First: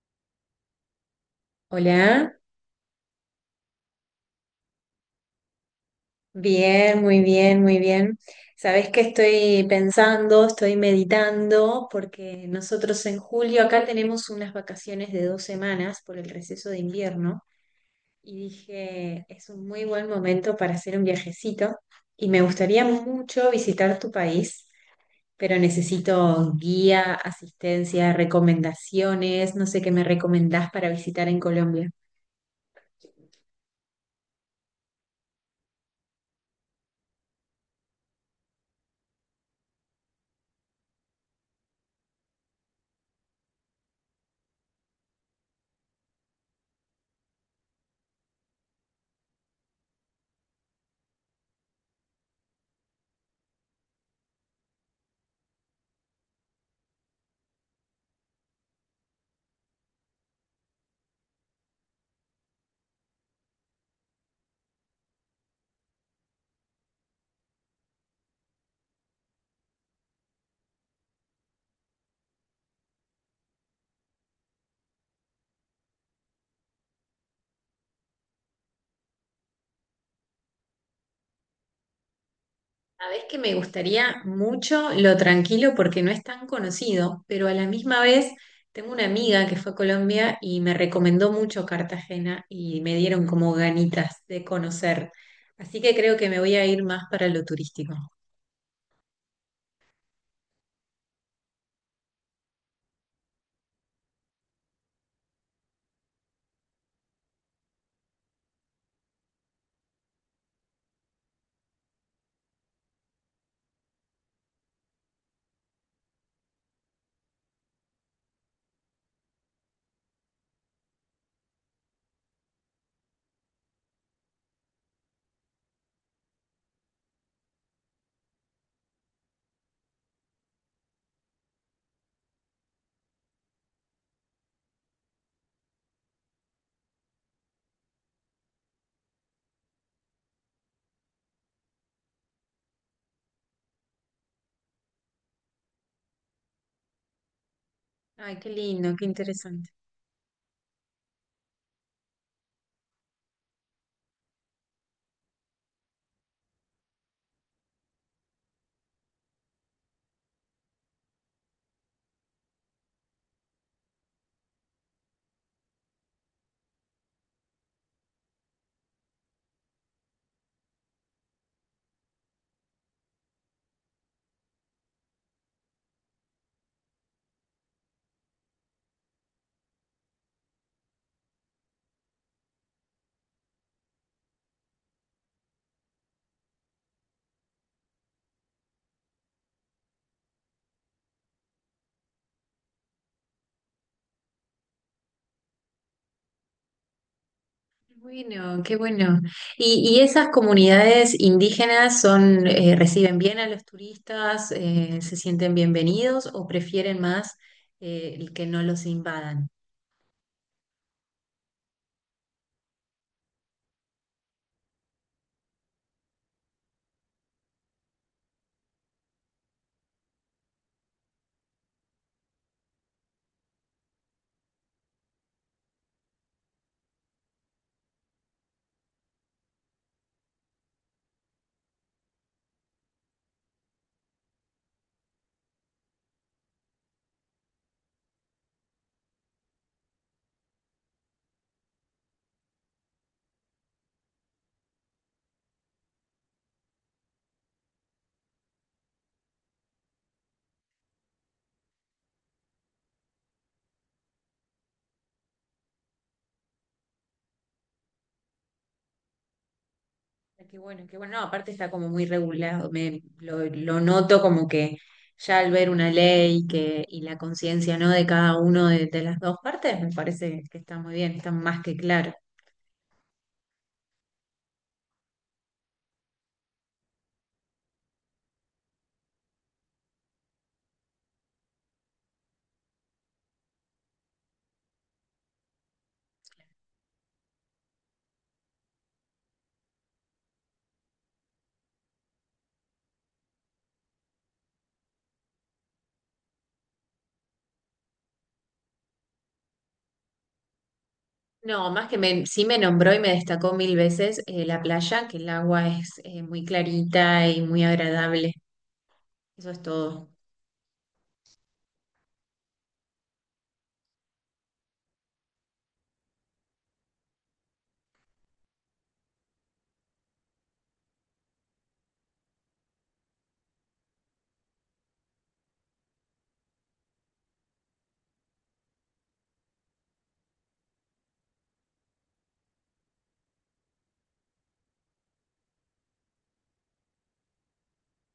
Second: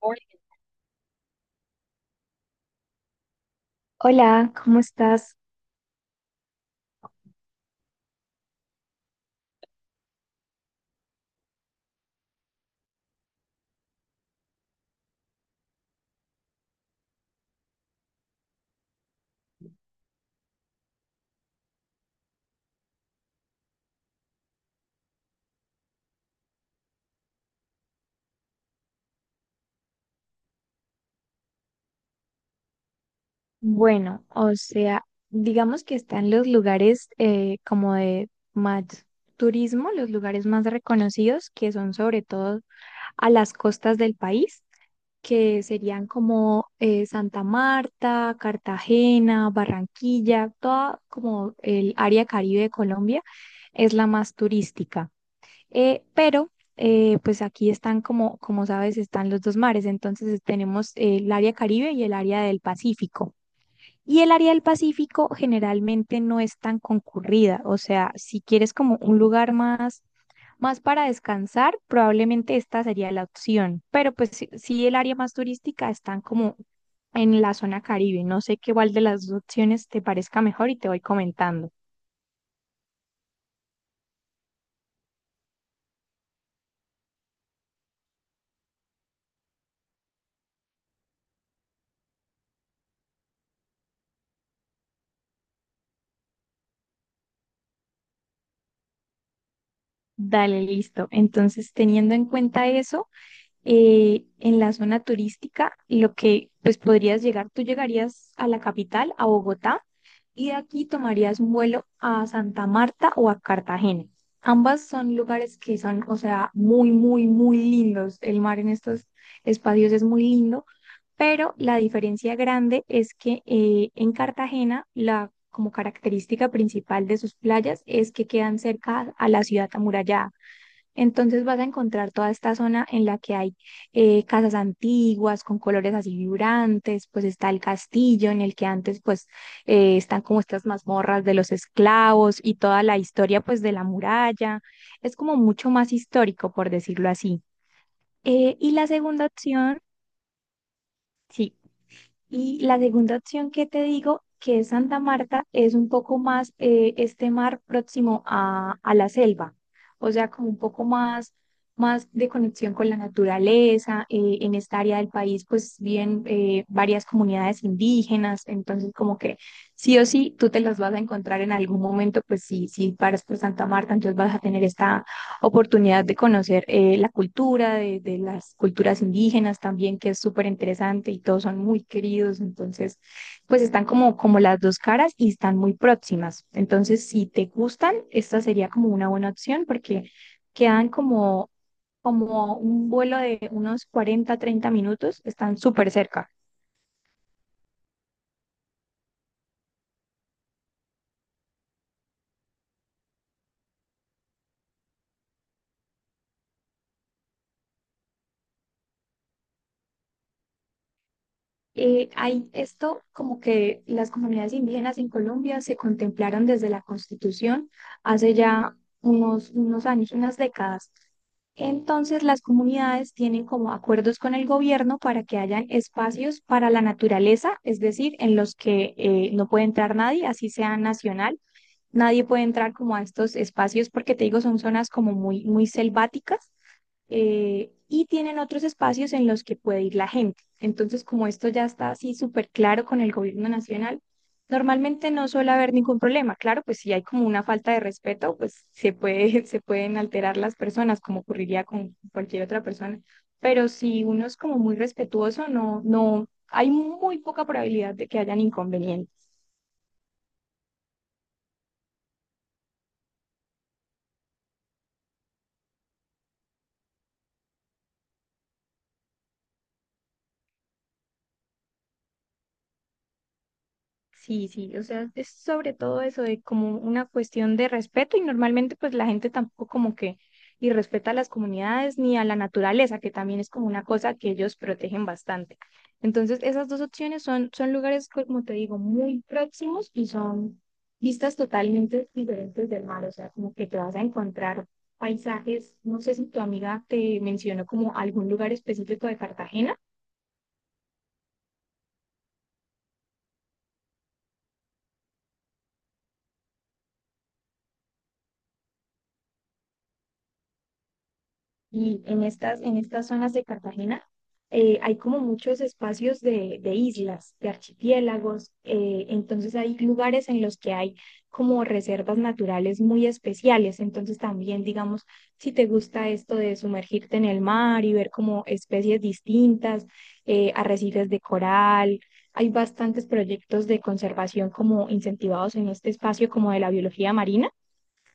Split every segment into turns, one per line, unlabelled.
Hola.
Hola,
Hola, ¿cómo estás?
bien, muy bien, muy bien. Sabés que estoy pensando, estoy meditando, porque nosotros en julio acá tenemos unas vacaciones de 2 semanas por el receso de invierno y dije, es un muy buen momento para hacer un viajecito y me gustaría mucho visitar tu país, pero necesito guía, asistencia, recomendaciones, no sé qué me recomendás para visitar en Colombia.
Bueno, o sea, digamos que están los lugares como de más turismo, los lugares más reconocidos, que son sobre todo a las costas del país, que serían como Santa Marta, Cartagena, Barranquilla, toda como el área Caribe de Colombia es la más turística. Pero pues aquí están, como, como sabes, están los dos mares. Entonces tenemos el área Caribe y el área del Pacífico. Y el área del Pacífico generalmente no es tan concurrida. O sea, si quieres como un lugar más, más para descansar, probablemente esta sería la opción. Pero pues sí, sí el área más turística están como en la zona Caribe. No sé qué cuál de las dos opciones te parezca mejor y te voy comentando.
Sabés que me gustaría mucho lo tranquilo porque no es tan conocido, pero a la misma vez tengo una amiga que fue a Colombia y me recomendó mucho Cartagena y me dieron como ganitas de conocer. Así que creo que me voy a ir más para lo turístico.
Dale, listo. Entonces, teniendo en cuenta eso, en la zona turística, lo que pues podrías llegar, tú llegarías a la capital, a Bogotá, y de aquí tomarías un vuelo a Santa Marta o a Cartagena. Ambas son lugares que son, o sea, muy, muy, muy lindos. El mar en estos espacios es muy lindo, pero la diferencia grande es que en Cartagena la como característica principal de sus playas es que quedan cerca a la ciudad amurallada. Entonces vas a encontrar toda esta zona en la que hay casas antiguas con colores así vibrantes, pues está el castillo en el que antes pues están como estas mazmorras de los esclavos y toda la historia pues de la muralla. Es como mucho más histórico, por decirlo así.
Ay, qué
Y la
lindo, qué
segunda
interesante.
opción, sí, y la segunda opción que te digo, que es Santa Marta, es un poco más este mar próximo a la selva, o sea, como un poco más, más de conexión con la naturaleza. En esta área del país, pues viven varias comunidades indígenas, entonces como que sí o sí, tú te las vas a encontrar en algún momento, pues sí, si paras por Santa Marta, entonces vas a tener esta oportunidad de conocer la cultura de las culturas indígenas también, que es súper interesante y todos son muy queridos, entonces pues están como, como las dos caras y están muy próximas. Entonces, si te gustan, esta sería como una buena opción porque quedan como, como un vuelo de unos 40 30 minutos, están súper cerca.
Bueno, qué bueno. ¿Y esas comunidades indígenas reciben bien a los turistas, se sienten bienvenidos o prefieren más que no los invadan?
Hay esto como que las comunidades indígenas en Colombia se contemplaron desde la Constitución hace ya unos, unos años, unas décadas. Entonces, las comunidades tienen como acuerdos con el gobierno para que hayan espacios para la naturaleza, es decir, en los que no puede entrar nadie, así sea nacional. Nadie puede entrar como a estos espacios porque te digo, son zonas como muy, muy selváticas y tienen otros espacios en los que puede ir la gente. Entonces, como esto ya está así súper claro con el gobierno nacional, normalmente no suele haber ningún problema. Claro, pues si hay como una falta de respeto, pues se puede, se pueden alterar las personas, como ocurriría con cualquier otra persona. Pero si uno es como muy respetuoso, no, no, hay muy poca probabilidad de que hayan inconvenientes.
Ah, qué bueno, qué bueno. No, aparte está como muy regulado. Lo noto como que ya al ver una ley y la conciencia, ¿no?, de cada uno de las dos partes. Me parece que está muy bien, está más que claro.
Sí, sí, o sea, es sobre todo eso de como una cuestión de respeto y normalmente pues la gente tampoco como que y respeta a las comunidades ni a la naturaleza, que también es como una cosa que ellos protegen bastante. Entonces, esas dos opciones son, son lugares, como te digo, muy próximos y son vistas totalmente diferentes del mar, o sea, como que te vas a encontrar paisajes, no sé si tu amiga te mencionó como algún lugar específico de Cartagena.
No, sí me nombró y me destacó mil veces la playa, que el agua es muy clarita y muy agradable. Eso es todo.
Y en estas zonas de Cartagena hay como muchos espacios de islas, de archipiélagos, entonces hay lugares en los que hay como reservas naturales muy especiales, entonces también digamos, si te gusta esto de sumergirte en el mar y ver como especies distintas, arrecifes de coral, hay bastantes proyectos de conservación como incentivados en este espacio como de la biología marina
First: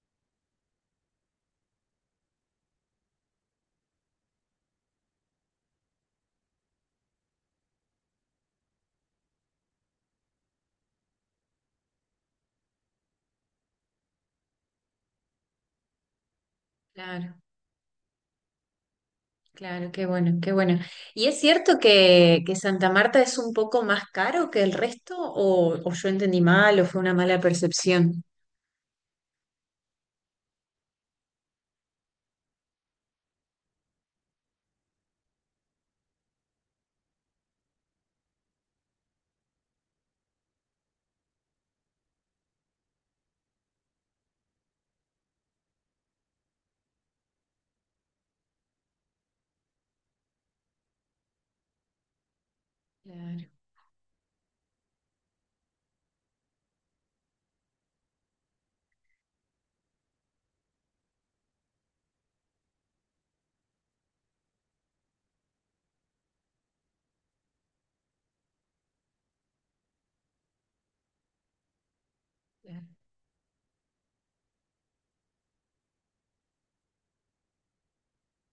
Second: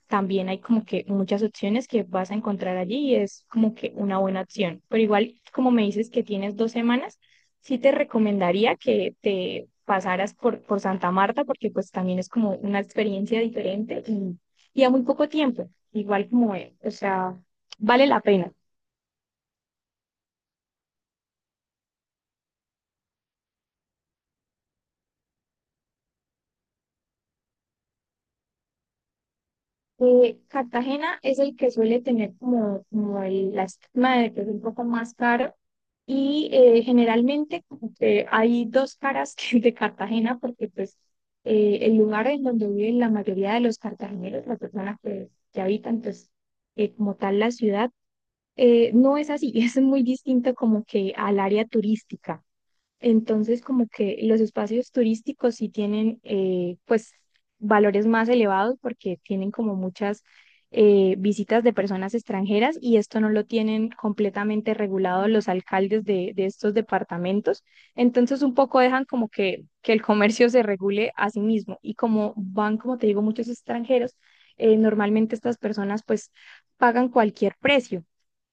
también hay como que muchas opciones que vas a encontrar allí y es como que una buena opción. Pero igual, como me dices que tienes 2 semanas, sí te recomendaría que te pasaras por Santa Marta porque pues también es como una experiencia diferente y a muy poco tiempo. Igual como, o
Claro,
sea, vale la pena.
claro, qué bueno, qué bueno. ¿Y es cierto que Santa Marta es un poco más caro que el resto? ¿O yo entendí mal o fue una mala percepción?
Cartagena es el que suele tener como, como el, la estigma de que es un poco más caro y generalmente como que hay dos caras de Cartagena porque pues el lugar en donde viven la mayoría de los cartageneros, las personas que habitan pues como tal la ciudad, no es así, es muy distinto como que al área turística.
Claro,
Entonces, como que los espacios turísticos sí tienen, pues, valores más elevados porque tienen como muchas visitas de personas extranjeras y esto no lo tienen completamente regulado los alcaldes de estos departamentos. Entonces, un poco dejan como que el comercio se regule a sí mismo y como van,
claro,
como te digo, muchos extranjeros, normalmente estas personas pues pagan cualquier precio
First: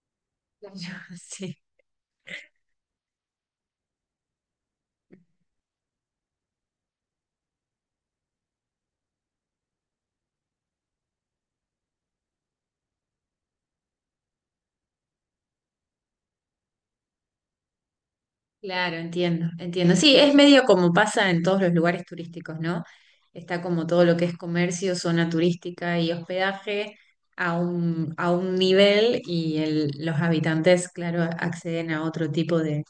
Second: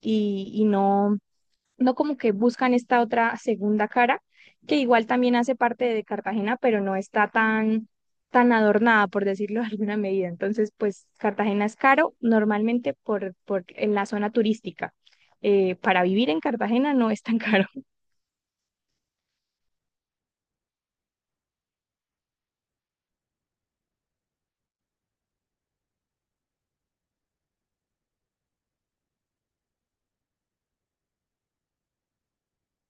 y
claro,
no
sí,
no como que buscan esta otra segunda cara, que igual también hace parte de Cartagena, pero no está tan, tan adornada, por decirlo de alguna medida. Entonces, pues Cartagena es caro normalmente por en la zona turística. Para vivir en Cartagena no es tan caro.
claro, entiendo, entiendo. Sí, es medio como pasa en todos los lugares turísticos, ¿no? Está como todo lo que es comercio, zona turística y hospedaje a un nivel, y los habitantes, claro, acceden a otro tipo de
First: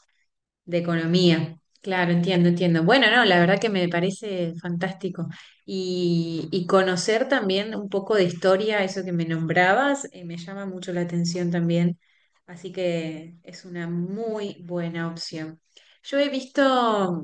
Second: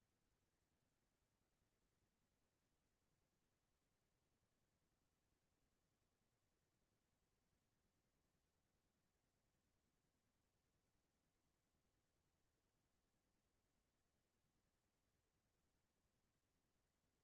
economía. Claro, entiendo, entiendo. Bueno, no, la verdad que me parece fantástico. Y conocer también un poco de historia, eso que me nombrabas, me llama mucho la atención también. Así que es una muy buena opción. Yo he visto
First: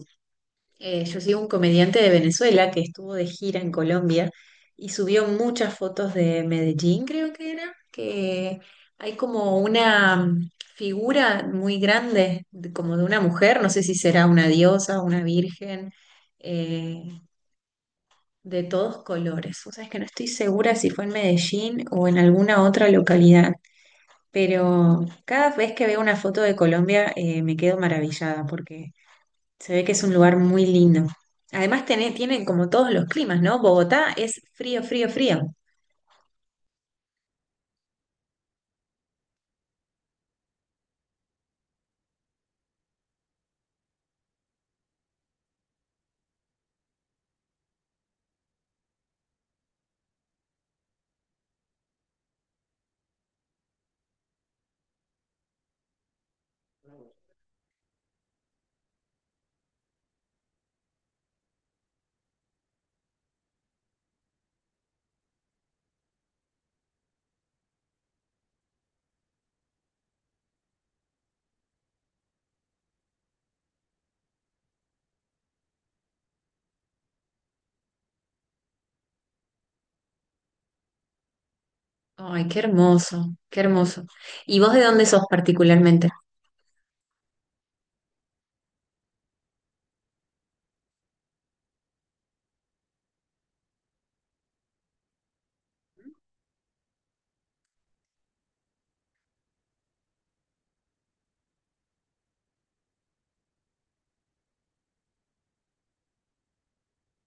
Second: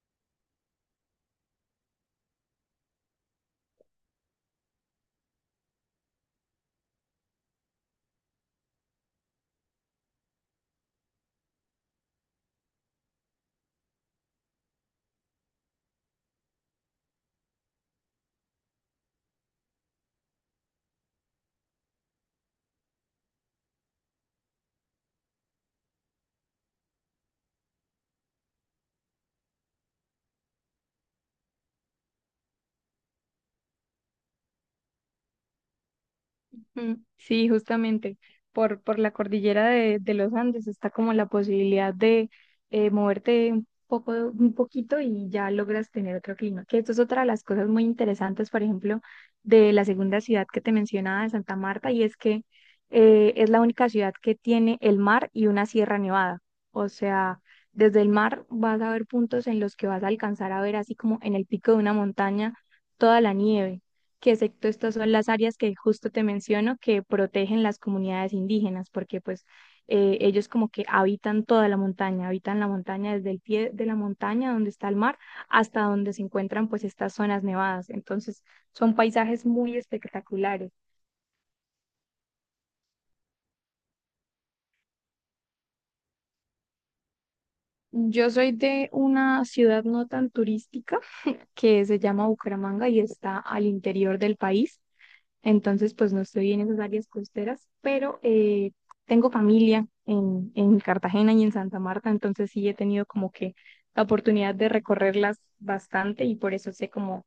yo sigo un comediante de Venezuela que estuvo de gira en Colombia y subió muchas fotos de Medellín, creo que era, que hay como una figura muy grande, como de una mujer, no sé si será una diosa, una virgen, eh, de todos colores. O sea, es que no estoy segura si fue en Medellín o en alguna otra localidad, pero cada vez que veo una foto de Colombia, me quedo maravillada porque... se ve que es un lugar muy lindo. Además, tienen como todos los climas, ¿no? Bogotá es frío, frío, frío.
Mm, sí, justamente por la cordillera de los Andes está como la posibilidad de moverte un poco, un poquito y ya logras tener otro clima. Que esto es otra de las cosas muy interesantes, por ejemplo, de la segunda ciudad que te mencionaba, de Santa Marta, y es que es la única ciudad que tiene el mar y una sierra nevada. O sea, desde el mar vas a ver puntos en los que vas a alcanzar a ver así como en el pico de una montaña toda la nieve que excepto estas son las áreas que justo te menciono que protegen las comunidades indígenas, porque pues ellos como que habitan toda la montaña, habitan la montaña desde el pie de la montaña donde está el mar hasta donde se encuentran pues estas zonas nevadas. Entonces son paisajes muy espectaculares.
Ay, qué hermoso, qué hermoso. ¿Y vos de dónde sos particularmente?
Yo soy de una ciudad no tan turística que se llama Bucaramanga y está al interior del país. Entonces, pues no estoy en esas áreas costeras, pero tengo familia en Cartagena y en Santa Marta, entonces sí he tenido como que la oportunidad de recorrerlas bastante y por eso sé como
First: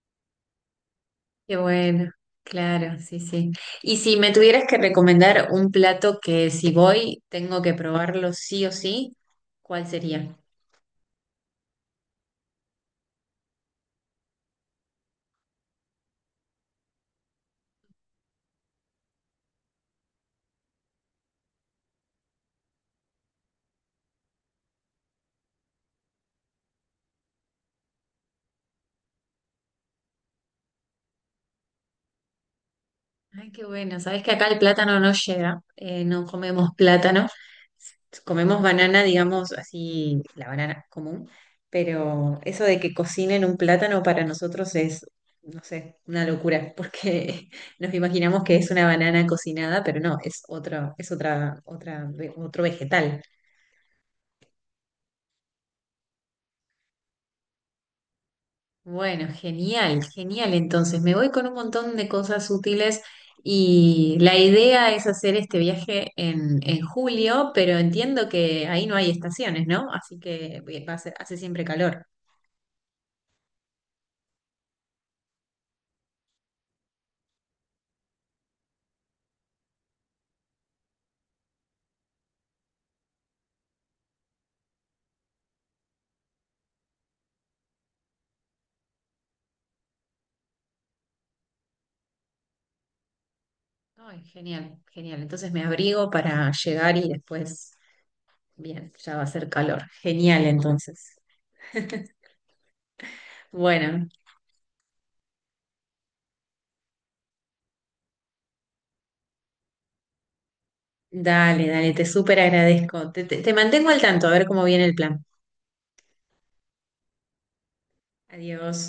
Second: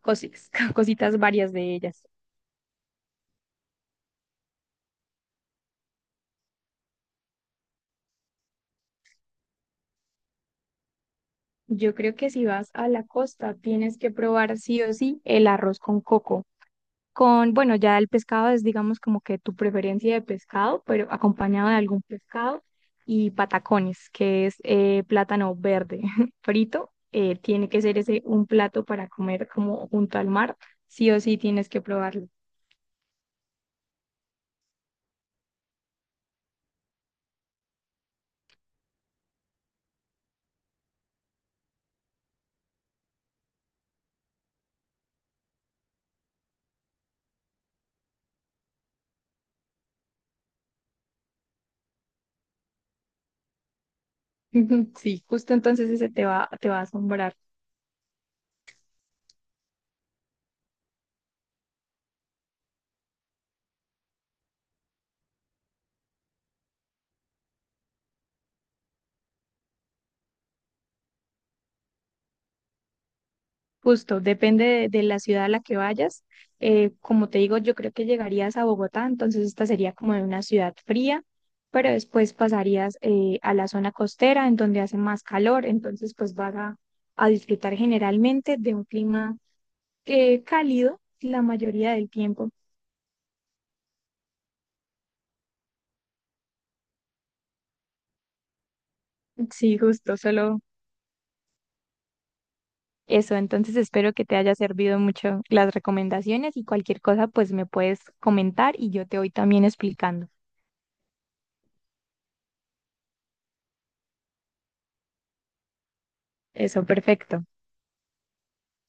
cositas, cositas varias
Qué
de ellas.
bueno, claro, sí, sí. Y si me tuvieras que recomendar un plato que si voy tengo que probarlo sí o sí, ¿cuál sería?
Yo creo que si vas a la costa tienes que probar sí o sí el arroz con coco. Con, bueno, ya el pescado es, digamos, como que tu preferencia de pescado, pero acompañado de algún pescado y patacones, que es plátano verde frito. Tiene que ser ese un plato para comer como junto al mar. Sí o sí tienes que probarlo.
Ay, qué bueno. Sabes que acá el plátano no llega, no comemos plátano, comemos banana, digamos así, la banana común, pero eso de que cocinen un plátano para nosotros es, no sé, una locura, porque nos imaginamos que es una banana cocinada, pero no, es otra, otra, otro vegetal.
Sí, justo entonces ese te va a asombrar.
Bueno, genial, genial. Entonces, me voy con un montón de cosas útiles y la idea es hacer este viaje en julio, pero entiendo que ahí no hay estaciones, ¿no? Así que hace siempre calor.
Justo, depende de la ciudad a la que vayas. Como te digo, yo creo que llegarías a Bogotá, entonces esta sería como de una ciudad fría, pero después pasarías a la zona costera, en donde hace más calor, entonces pues vas a disfrutar generalmente de un clima cálido la mayoría del tiempo.
Ay, genial, genial. Entonces me abrigo para llegar y después, bien, ya va a ser
Sí,
calor.
justo,
Genial,
solo
entonces.
eso. Entonces
Bueno,
espero que te haya servido mucho las recomendaciones y cualquier cosa pues me puedes comentar y yo te voy también explicando.
dale, dale, te súper agradezco. Te mantengo al tanto, a ver cómo viene el plan.
Eso, perfecto.
Adiós.